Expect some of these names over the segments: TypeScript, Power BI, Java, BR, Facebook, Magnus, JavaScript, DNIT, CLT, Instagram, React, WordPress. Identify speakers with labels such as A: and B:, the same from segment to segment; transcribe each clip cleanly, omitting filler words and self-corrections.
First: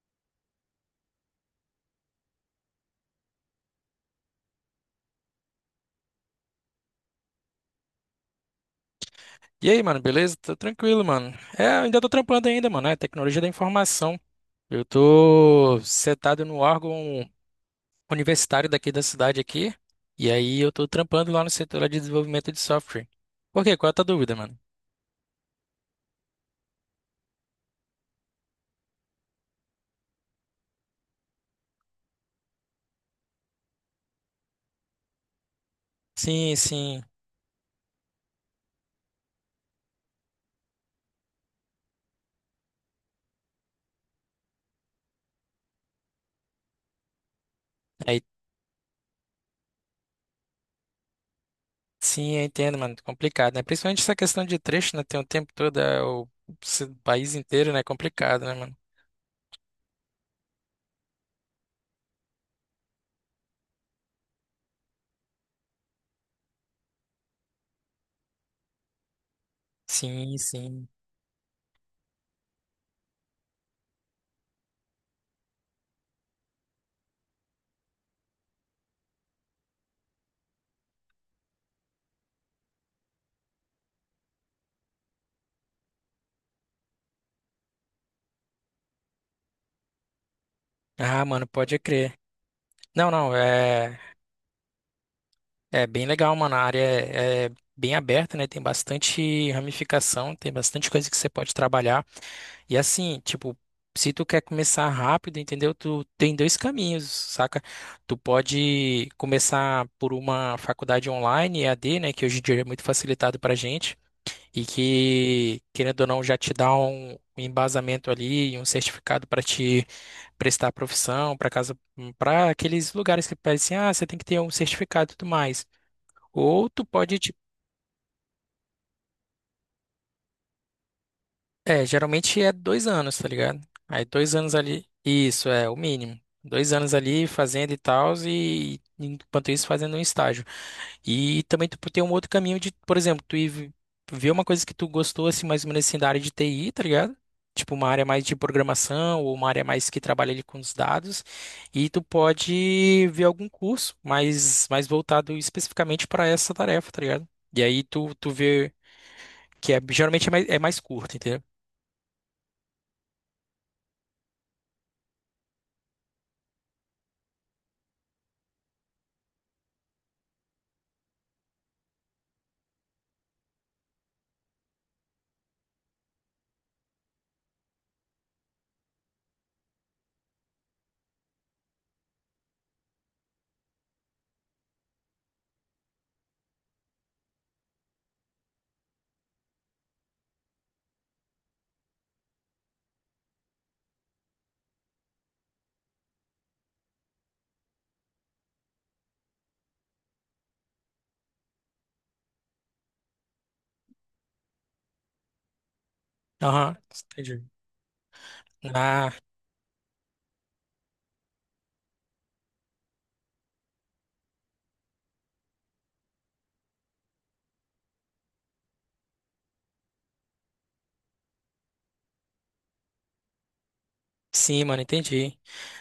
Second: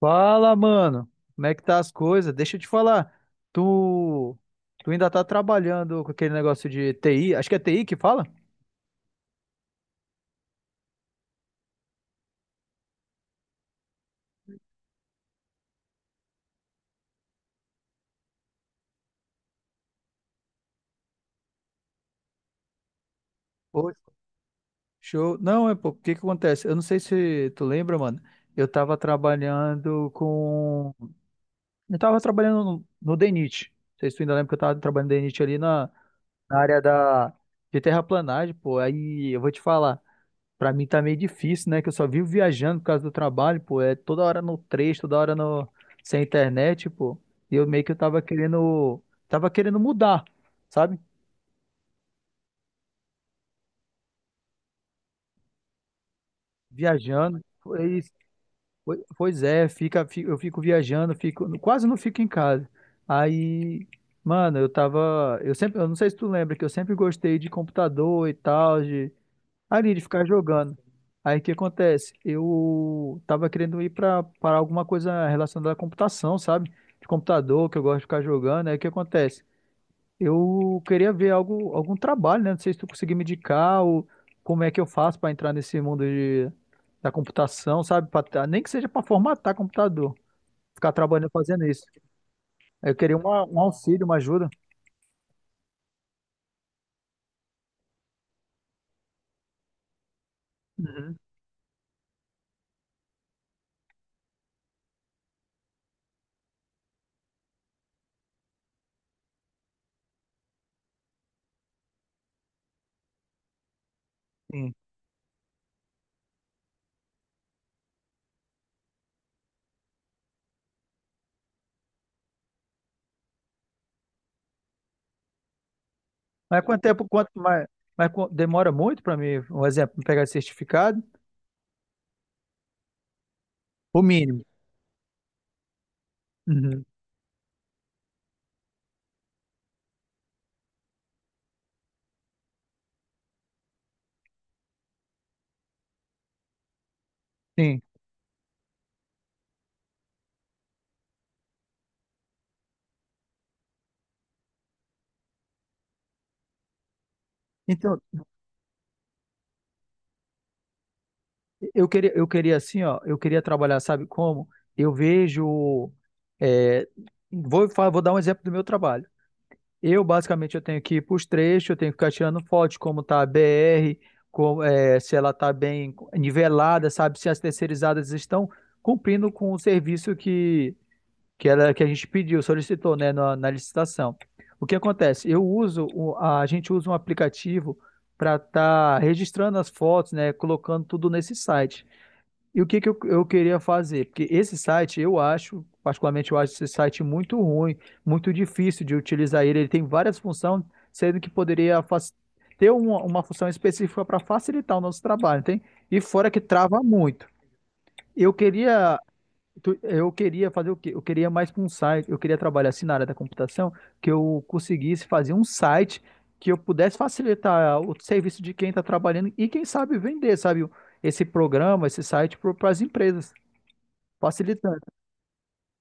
A: Fala, mano. Como é que tá as coisas? Deixa eu te falar. Tu, tu ainda tá trabalhando com aquele negócio de TI? Acho que é TI que fala?
B: E aí, mano, beleza? Tô tranquilo, mano. É, eu ainda tô trampando ainda, mano. É tecnologia da informação. Eu tô setado no órgão universitário daqui da cidade aqui. E aí eu tô trampando lá no setor lá de desenvolvimento de software. Por quê? Qual é
A: Oi.
B: a tua dúvida, mano?
A: Show. Não, é pô, o que que acontece? Eu não sei se tu lembra, mano. Eu tava trabalhando com. Eu tava trabalhando no DNIT. Não sei se tu ainda lembra que eu tava trabalhando no DNIT ali na,
B: Sim,
A: na área
B: sim.
A: de terraplanagem, pô. Aí eu vou te falar. Pra mim tá meio difícil, né? Que eu só vivo viajando por causa do trabalho, pô. É toda hora no trecho, toda hora sem internet, pô. E eu meio que eu tava
B: Aí,
A: querendo. Tava querendo mudar, sabe?
B: sim, eu entendo, mano. Complicado, né? Principalmente essa questão de trecho, né? Tem o tempo todo, o país
A: Viajando.
B: inteiro, né? É
A: Pois,
B: complicado, né, mano?
A: pois é, eu fico viajando, fico. Quase não fico em casa. Aí, mano, eu tava. Eu sempre. Eu não sei se tu lembra que eu sempre gostei de computador e tal, de ali de ficar
B: Sim,
A: jogando.
B: sim.
A: Aí o que acontece? Eu tava querendo ir pra para alguma coisa relacionada à computação, sabe? De computador, que eu gosto de ficar jogando. Aí o que acontece? Eu queria ver algo, algum trabalho, né? Não sei se tu conseguir me indicar ou como é que eu faço para entrar nesse mundo da computação, sabe? Nem que seja para formatar computador, ficar
B: Ah,
A: trabalhando
B: mano,
A: fazendo
B: pode
A: isso.
B: crer.
A: Eu
B: Não,
A: queria
B: não,
A: um
B: é.
A: auxílio, uma ajuda.
B: É bem legal, mano. A área é bem aberta, né? Tem bastante ramificação, tem bastante coisa que
A: Uhum.
B: você pode trabalhar. E assim, tipo, se tu quer começar rápido, entendeu? Tu tem dois caminhos, saca? Tu pode começar por uma faculdade online, EAD, né? Que hoje em dia é muito facilitado pra gente. E
A: Sim.
B: que, querendo ou não, já te dá um embasamento ali, um certificado para te prestar a profissão, para casa, para aqueles lugares que pedem assim, ah, você tem que ter um certificado e tudo mais.
A: Mas
B: Ou
A: quanto
B: tu
A: tempo,
B: pode,
A: quanto
B: tipo,
A: mais, mas qu- demora muito para mim, um exemplo, pegar esse certificado?
B: geralmente é 2 anos, tá ligado?
A: O
B: Aí dois
A: mínimo.
B: anos ali, isso é o mínimo. Dois
A: Uhum,
B: anos ali fazendo e tal, e enquanto isso fazendo um estágio. E também tu tem um outro caminho de, por exemplo, tu ir ver uma coisa que tu gostou, assim, mais ou menos assim, da área de TI, tá ligado? Tipo,
A: sim.
B: uma área mais de programação ou uma área mais que trabalha ali com os dados. E tu pode ver algum curso mais voltado especificamente para essa tarefa, tá ligado? E aí
A: Então,
B: tu vê que é, geralmente é mais curto, entendeu?
A: eu queria assim, ó, eu queria trabalhar, sabe como? Eu vejo, é, vou dar um exemplo do meu trabalho. Basicamente, eu tenho que ir para os trechos, eu tenho que ficar tirando foto de como tá a BR, como, é, se ela tá bem nivelada, sabe? Se as terceirizadas estão cumprindo com o serviço que ela que a gente pediu, solicitou, né, na licitação. O que acontece? A gente usa um aplicativo para estar registrando as fotos, né, colocando tudo nesse site. E o que que eu queria fazer? Porque esse site, eu acho, particularmente, eu acho esse site muito ruim, muito difícil de utilizar ele. Ele tem várias funções, sendo que ter uma função específica para facilitar o nosso trabalho, tem? E fora que
B: Aham,
A: trava muito.
B: entendi.
A: Eu queria
B: Ah,
A: Eu queria fazer o quê? Eu queria mais para um site, eu queria trabalhar assim na área da computação, que eu conseguisse fazer um site que eu pudesse facilitar o serviço de quem está trabalhando e quem sabe vender, sabe? Esse programa, esse site para as empresas,
B: sim,
A: facilitando.
B: mano, entendi.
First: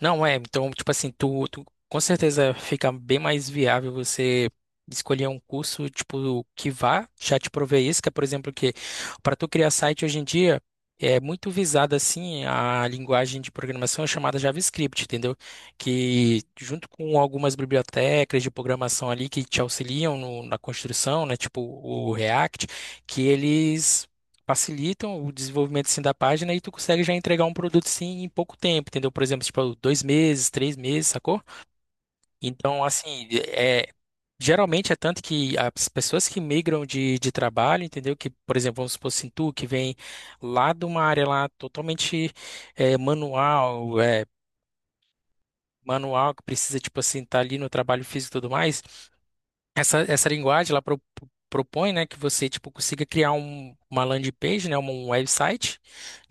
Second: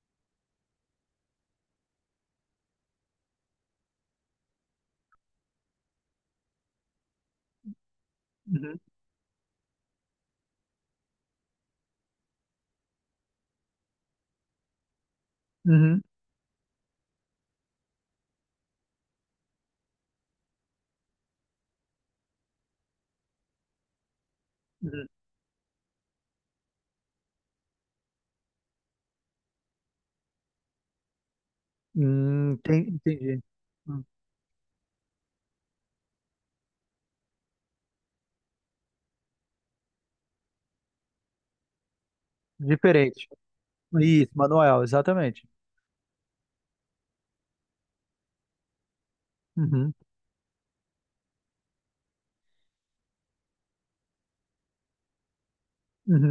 B: Não, então, tipo assim, tu com certeza fica bem mais viável você escolher um curso, tipo, que vá já te prover isso, que é, por exemplo, que
A: Uhum,
B: para tu criar site hoje em dia é muito visada, assim, a linguagem de programação chamada JavaScript, entendeu?
A: uhum,
B: Que junto com algumas bibliotecas de programação ali que te auxiliam na construção, né, tipo o React, que eles
A: uhum.
B: facilitam o desenvolvimento assim, da página e tu consegue já entregar um produto sim em pouco tempo, entendeu? Por exemplo, tipo, 2 meses, 3 meses, sacou? Então, assim,
A: Entendi. Hum,
B: geralmente é tanto que as pessoas que migram de trabalho, entendeu? Que, por exemplo, vamos supor assim, tu que vem lá de uma área lá totalmente é,
A: Diferente.
B: manual, é,
A: Isso, manual, exatamente.
B: manual que precisa, tipo assim, estar ali no trabalho físico e tudo mais.
A: Uhum,
B: Essa linguagem ela propõe, né, que você tipo consiga criar uma landing page, né, um website,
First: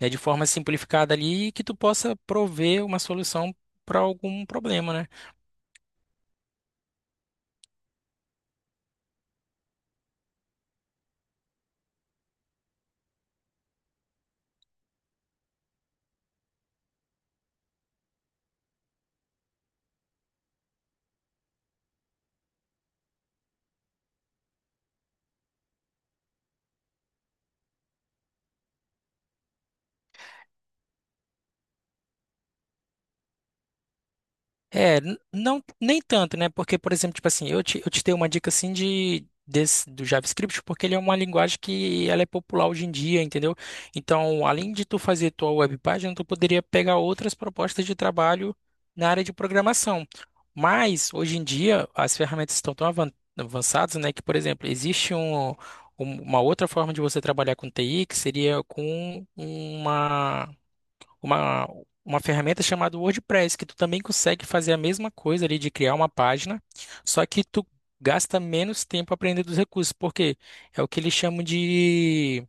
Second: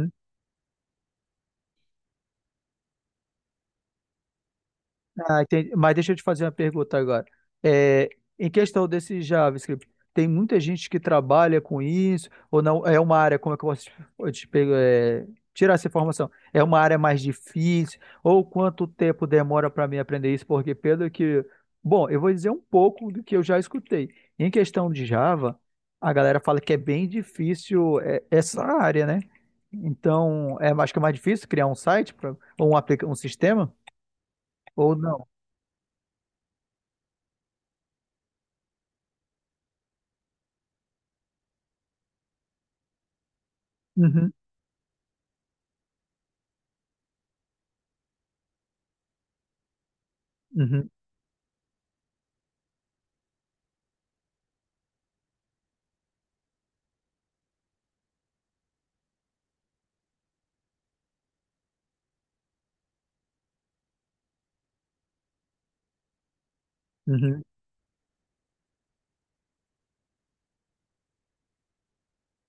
B: né, de forma simplificada ali e que tu possa prover uma solução para algum problema, né?
A: Ah, entendi. Mas deixa eu te fazer uma pergunta agora. É, em questão desse JavaScript, tem muita gente que trabalha com isso, ou não? É uma área, como é que eu posso te, eu te pego- é, tirar essa informação? É uma área mais difícil? Ou quanto tempo demora para mim aprender isso? Porque pelo que. Bom, eu vou dizer um pouco do que eu já escutei. Em questão de Java, a galera fala que é bem difícil é, essa área, né? Então, é, acho que é mais difícil criar um site pra, um sistema, ou
B: É,
A: não?
B: não, nem tanto, né? Porque, por exemplo, tipo assim, eu te dei uma dica assim do JavaScript, porque ele é uma linguagem que ela é popular hoje em dia, entendeu?
A: Uhum.
B: Então, além de tu fazer tua web página, tu poderia pegar outras propostas de trabalho na área de programação.
A: Uhum,
B: Mas, hoje em dia, as ferramentas estão tão avançadas, né? Que, por exemplo, existe uma outra forma de você trabalhar com TI, que seria com uma, uma ferramenta chamada WordPress, que tu também consegue fazer a mesma coisa ali de criar uma página, só
A: uhum.
B: que tu gasta menos tempo aprendendo os recursos, porque é o que eles chamam de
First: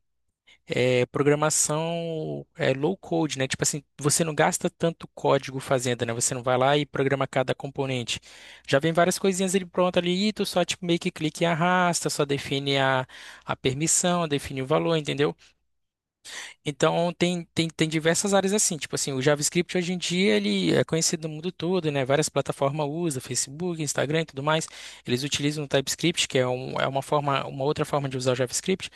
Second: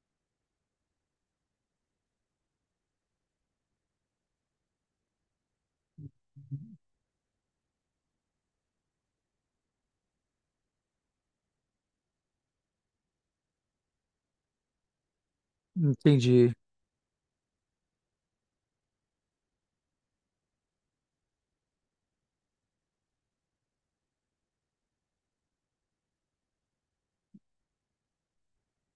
B: programação low code, né? Tipo assim, você não gasta tanto código fazendo, né? Você não vai lá e programa cada componente. Já vem várias coisinhas ali pronto ali, e tu só tipo, meio que clica e arrasta, só define a permissão, define o valor, entendeu?
A: Entendi.
B: Então tem diversas áreas assim, tipo assim, o JavaScript hoje em dia ele é conhecido no mundo todo, né? Várias plataformas usam, Facebook, Instagram e tudo mais. Eles utilizam o TypeScript, que é uma forma, uma outra forma de usar o JavaScript.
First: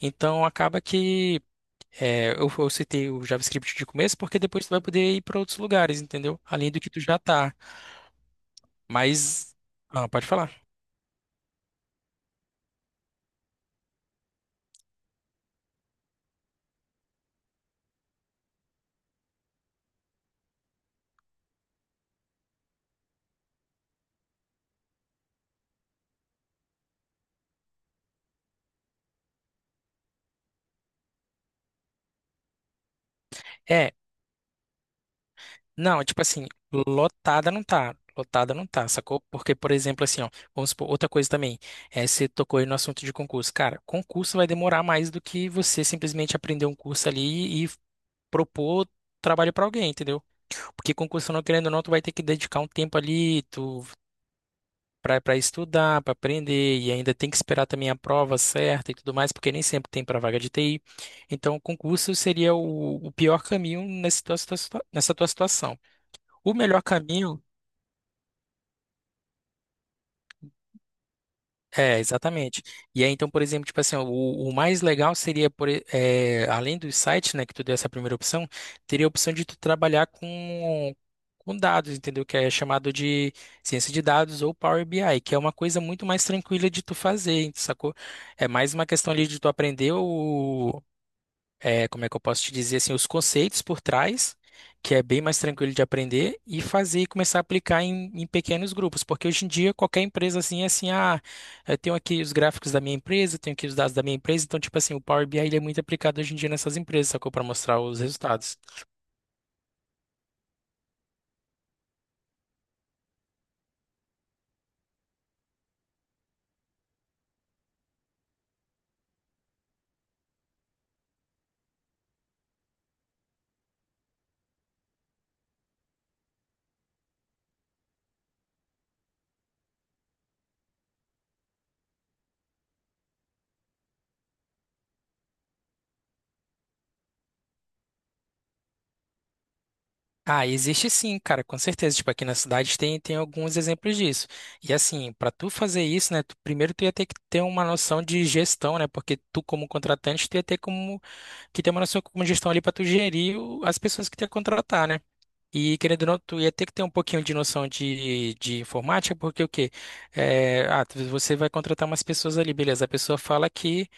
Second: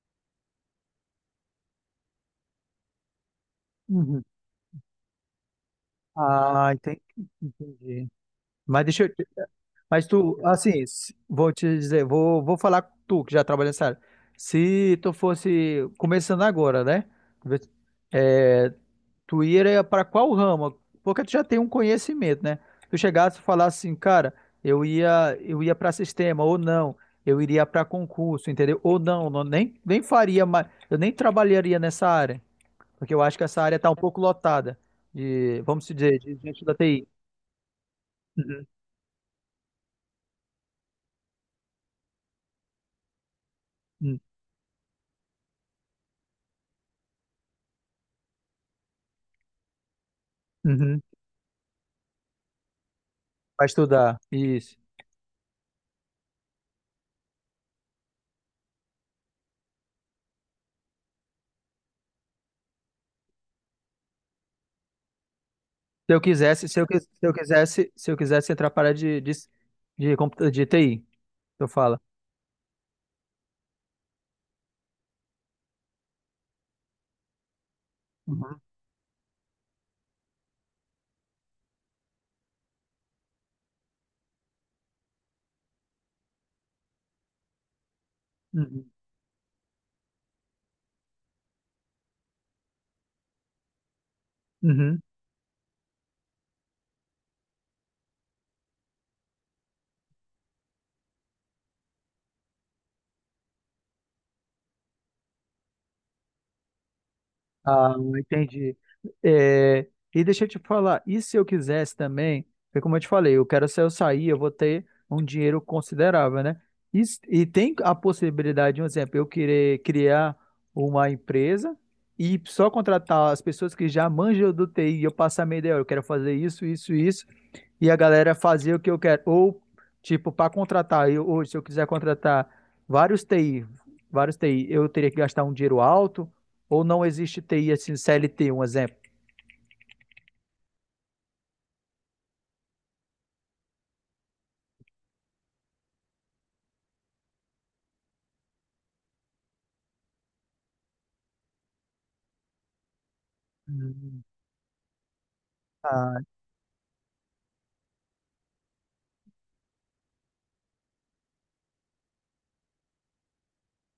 B: Então acaba que eu citei o JavaScript de começo
A: Uhum.
B: porque depois tu vai poder ir para outros lugares, entendeu?
A: Ah,
B: Além do que
A: entendi.
B: tu já tá.
A: Entendi. Mas deixa eu. te-
B: Mas
A: Mas
B: ah, pode
A: tu,
B: falar.
A: vou te dizer, vou falar com tu que já trabalha nessa área. Se tu fosse começando agora, né? Vê- É, tu iria para qual ramo? Porque tu já tem um conhecimento, né? Tu chegasse e falasse assim, cara, eu ia para sistema ou não, eu iria para concurso, entendeu? Ou não, nem faria mais, eu nem trabalharia nessa área. Porque eu acho que essa área está
B: é
A: um pouco lotada de, vamos
B: Não,
A: dizer,
B: tipo
A: de
B: assim,
A: gente da TI.
B: lotada não tá. Lotada
A: Uhum,
B: não tá, sacou? Porque, por exemplo, assim, ó, vamos supor, outra coisa também, você tocou aí no assunto de concurso. Cara,
A: uhum,
B: concurso vai demorar mais do que você simplesmente aprender um curso ali e propor trabalho pra alguém, entendeu? Porque
A: uhum.
B: concurso, não querendo ou não, tu vai ter que dedicar um tempo ali,
A: Para
B: tu
A: estudar. Isso.
B: pra estudar, pra aprender, e ainda tem que esperar também a prova certa e tudo mais, porque nem sempre tem pra vaga de TI. Então, concurso seria o pior caminho nessa tua situação.
A: Se eu
B: O
A: quisesse, se
B: melhor
A: eu, quis- se eu
B: caminho.
A: quisesse, Se eu quisesse entrar para a área de TI, eu
B: É,
A: falo.
B: exatamente. E aí, então, por exemplo, tipo assim, ó, o mais legal seria, além do site, né, que tu deu essa primeira opção,
A: Uhum,
B: teria a opção de tu trabalhar com dados, entendeu? Que é chamado de ciência de dados ou Power BI, que é uma coisa muito mais tranquila de tu fazer, sacou? É mais uma
A: uhum,
B: questão ali de tu aprender como é que eu posso te dizer assim, os conceitos por trás, que
A: uhum.
B: é bem mais tranquilo de aprender, e fazer e começar a aplicar em pequenos grupos, porque hoje em dia qualquer empresa assim é assim, ah, eu tenho aqui os gráficos da minha empresa, tenho aqui os dados da minha empresa, então tipo assim, o Power BI ele é muito aplicado hoje em dia nessas empresas, sacou? Para mostrar
A: Ah,
B: os resultados.
A: entendi. É, e deixa eu te falar, e se eu quisesse também, porque como eu te falei, eu quero se eu sair, eu vou ter um dinheiro considerável, né? E tem a possibilidade, um exemplo, eu querer criar uma empresa e só contratar as pessoas que já manjam do TI e eu passar a minha ideia, "Olha, eu quero fazer isso, isso, isso, e a galera fazer o que eu quero. Ou, tipo, para contratar, eu, hoje, se eu quiser contratar vários TI, vários TI, eu teria que gastar um dinheiro alto ou não existe TI assim, CLT, um exemplo?
B: Ah, existe sim, cara, com certeza. Tipo, aqui na cidade tem alguns exemplos disso. E assim, para tu fazer isso, né, primeiro tu ia ter que ter uma noção de gestão, né, porque tu como contratante, tu ia ter como que tem uma noção como gestão ali para tu gerir as pessoas que tu
A: Hum.
B: ia contratar, né? E querendo ou não,
A: Ah,
B: tu ia ter que ter um pouquinho de noção de informática, porque o quê? Ah, você vai contratar umas pessoas ali, beleza. A pessoa fala que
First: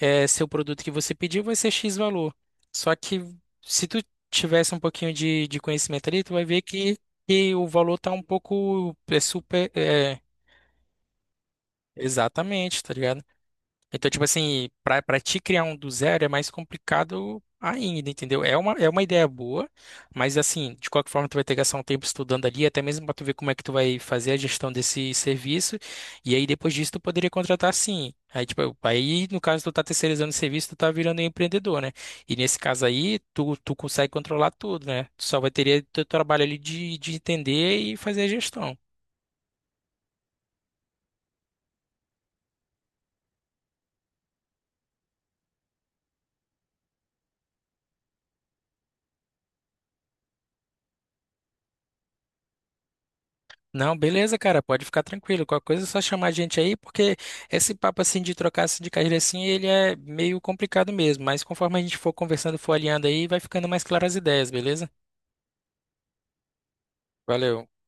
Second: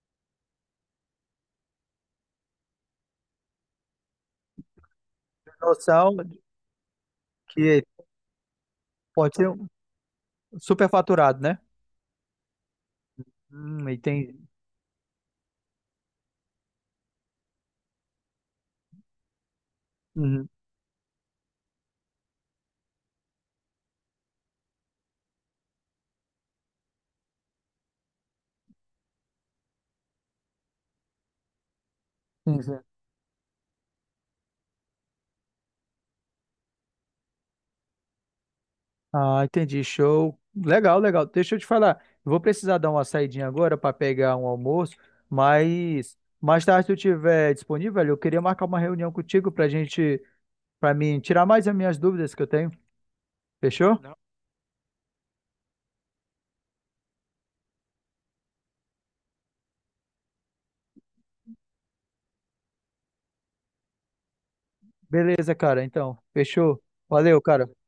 B: seu produto que você pediu vai ser X valor. Só que se tu tivesse um pouquinho de conhecimento
A: noção
B: ali, tu
A: de
B: vai ver que o
A: que
B: valor tá um pouco é
A: pode ser um
B: super. É,
A: superfaturado, né?
B: exatamente, tá ligado? Então, tipo
A: Entendi.
B: assim, pra te criar um do zero é mais complicado ainda, entendeu? É uma ideia boa, mas assim, de qualquer forma, tu vai ter que gastar um tempo estudando ali, até mesmo pra tu ver como é que tu vai fazer a gestão desse serviço. E aí, depois disso, tu poderia contratar sim. Aí, tipo, aí, no caso, tu tá terceirizando o serviço, tu tá virando um empreendedor, né? E nesse
A: Uhum.
B: caso aí, tu consegue controlar tudo, né? Tu só vai ter teu trabalho ali de entender e fazer a gestão.
A: Ah, entendi, show. Legal, legal. Deixa eu te falar, eu vou precisar dar uma saidinha agora para pegar um almoço, mas mais tarde, se eu tiver disponível, eu queria marcar uma reunião contigo para gente, para mim tirar mais as minhas dúvidas que eu tenho.
B: Não,
A: Fechou? Não,
B: beleza, cara, pode ficar tranquilo. Qualquer coisa é só chamar a gente aí, porque esse papo assim de trocar assim, de carreira assim, ele é meio complicado mesmo, mas conforme a gente for conversando, for alinhando aí, vai ficando mais claras as ideias, beleza?
A: beleza, cara. Então, fechou. Valeu,
B: Valeu.
A: cara.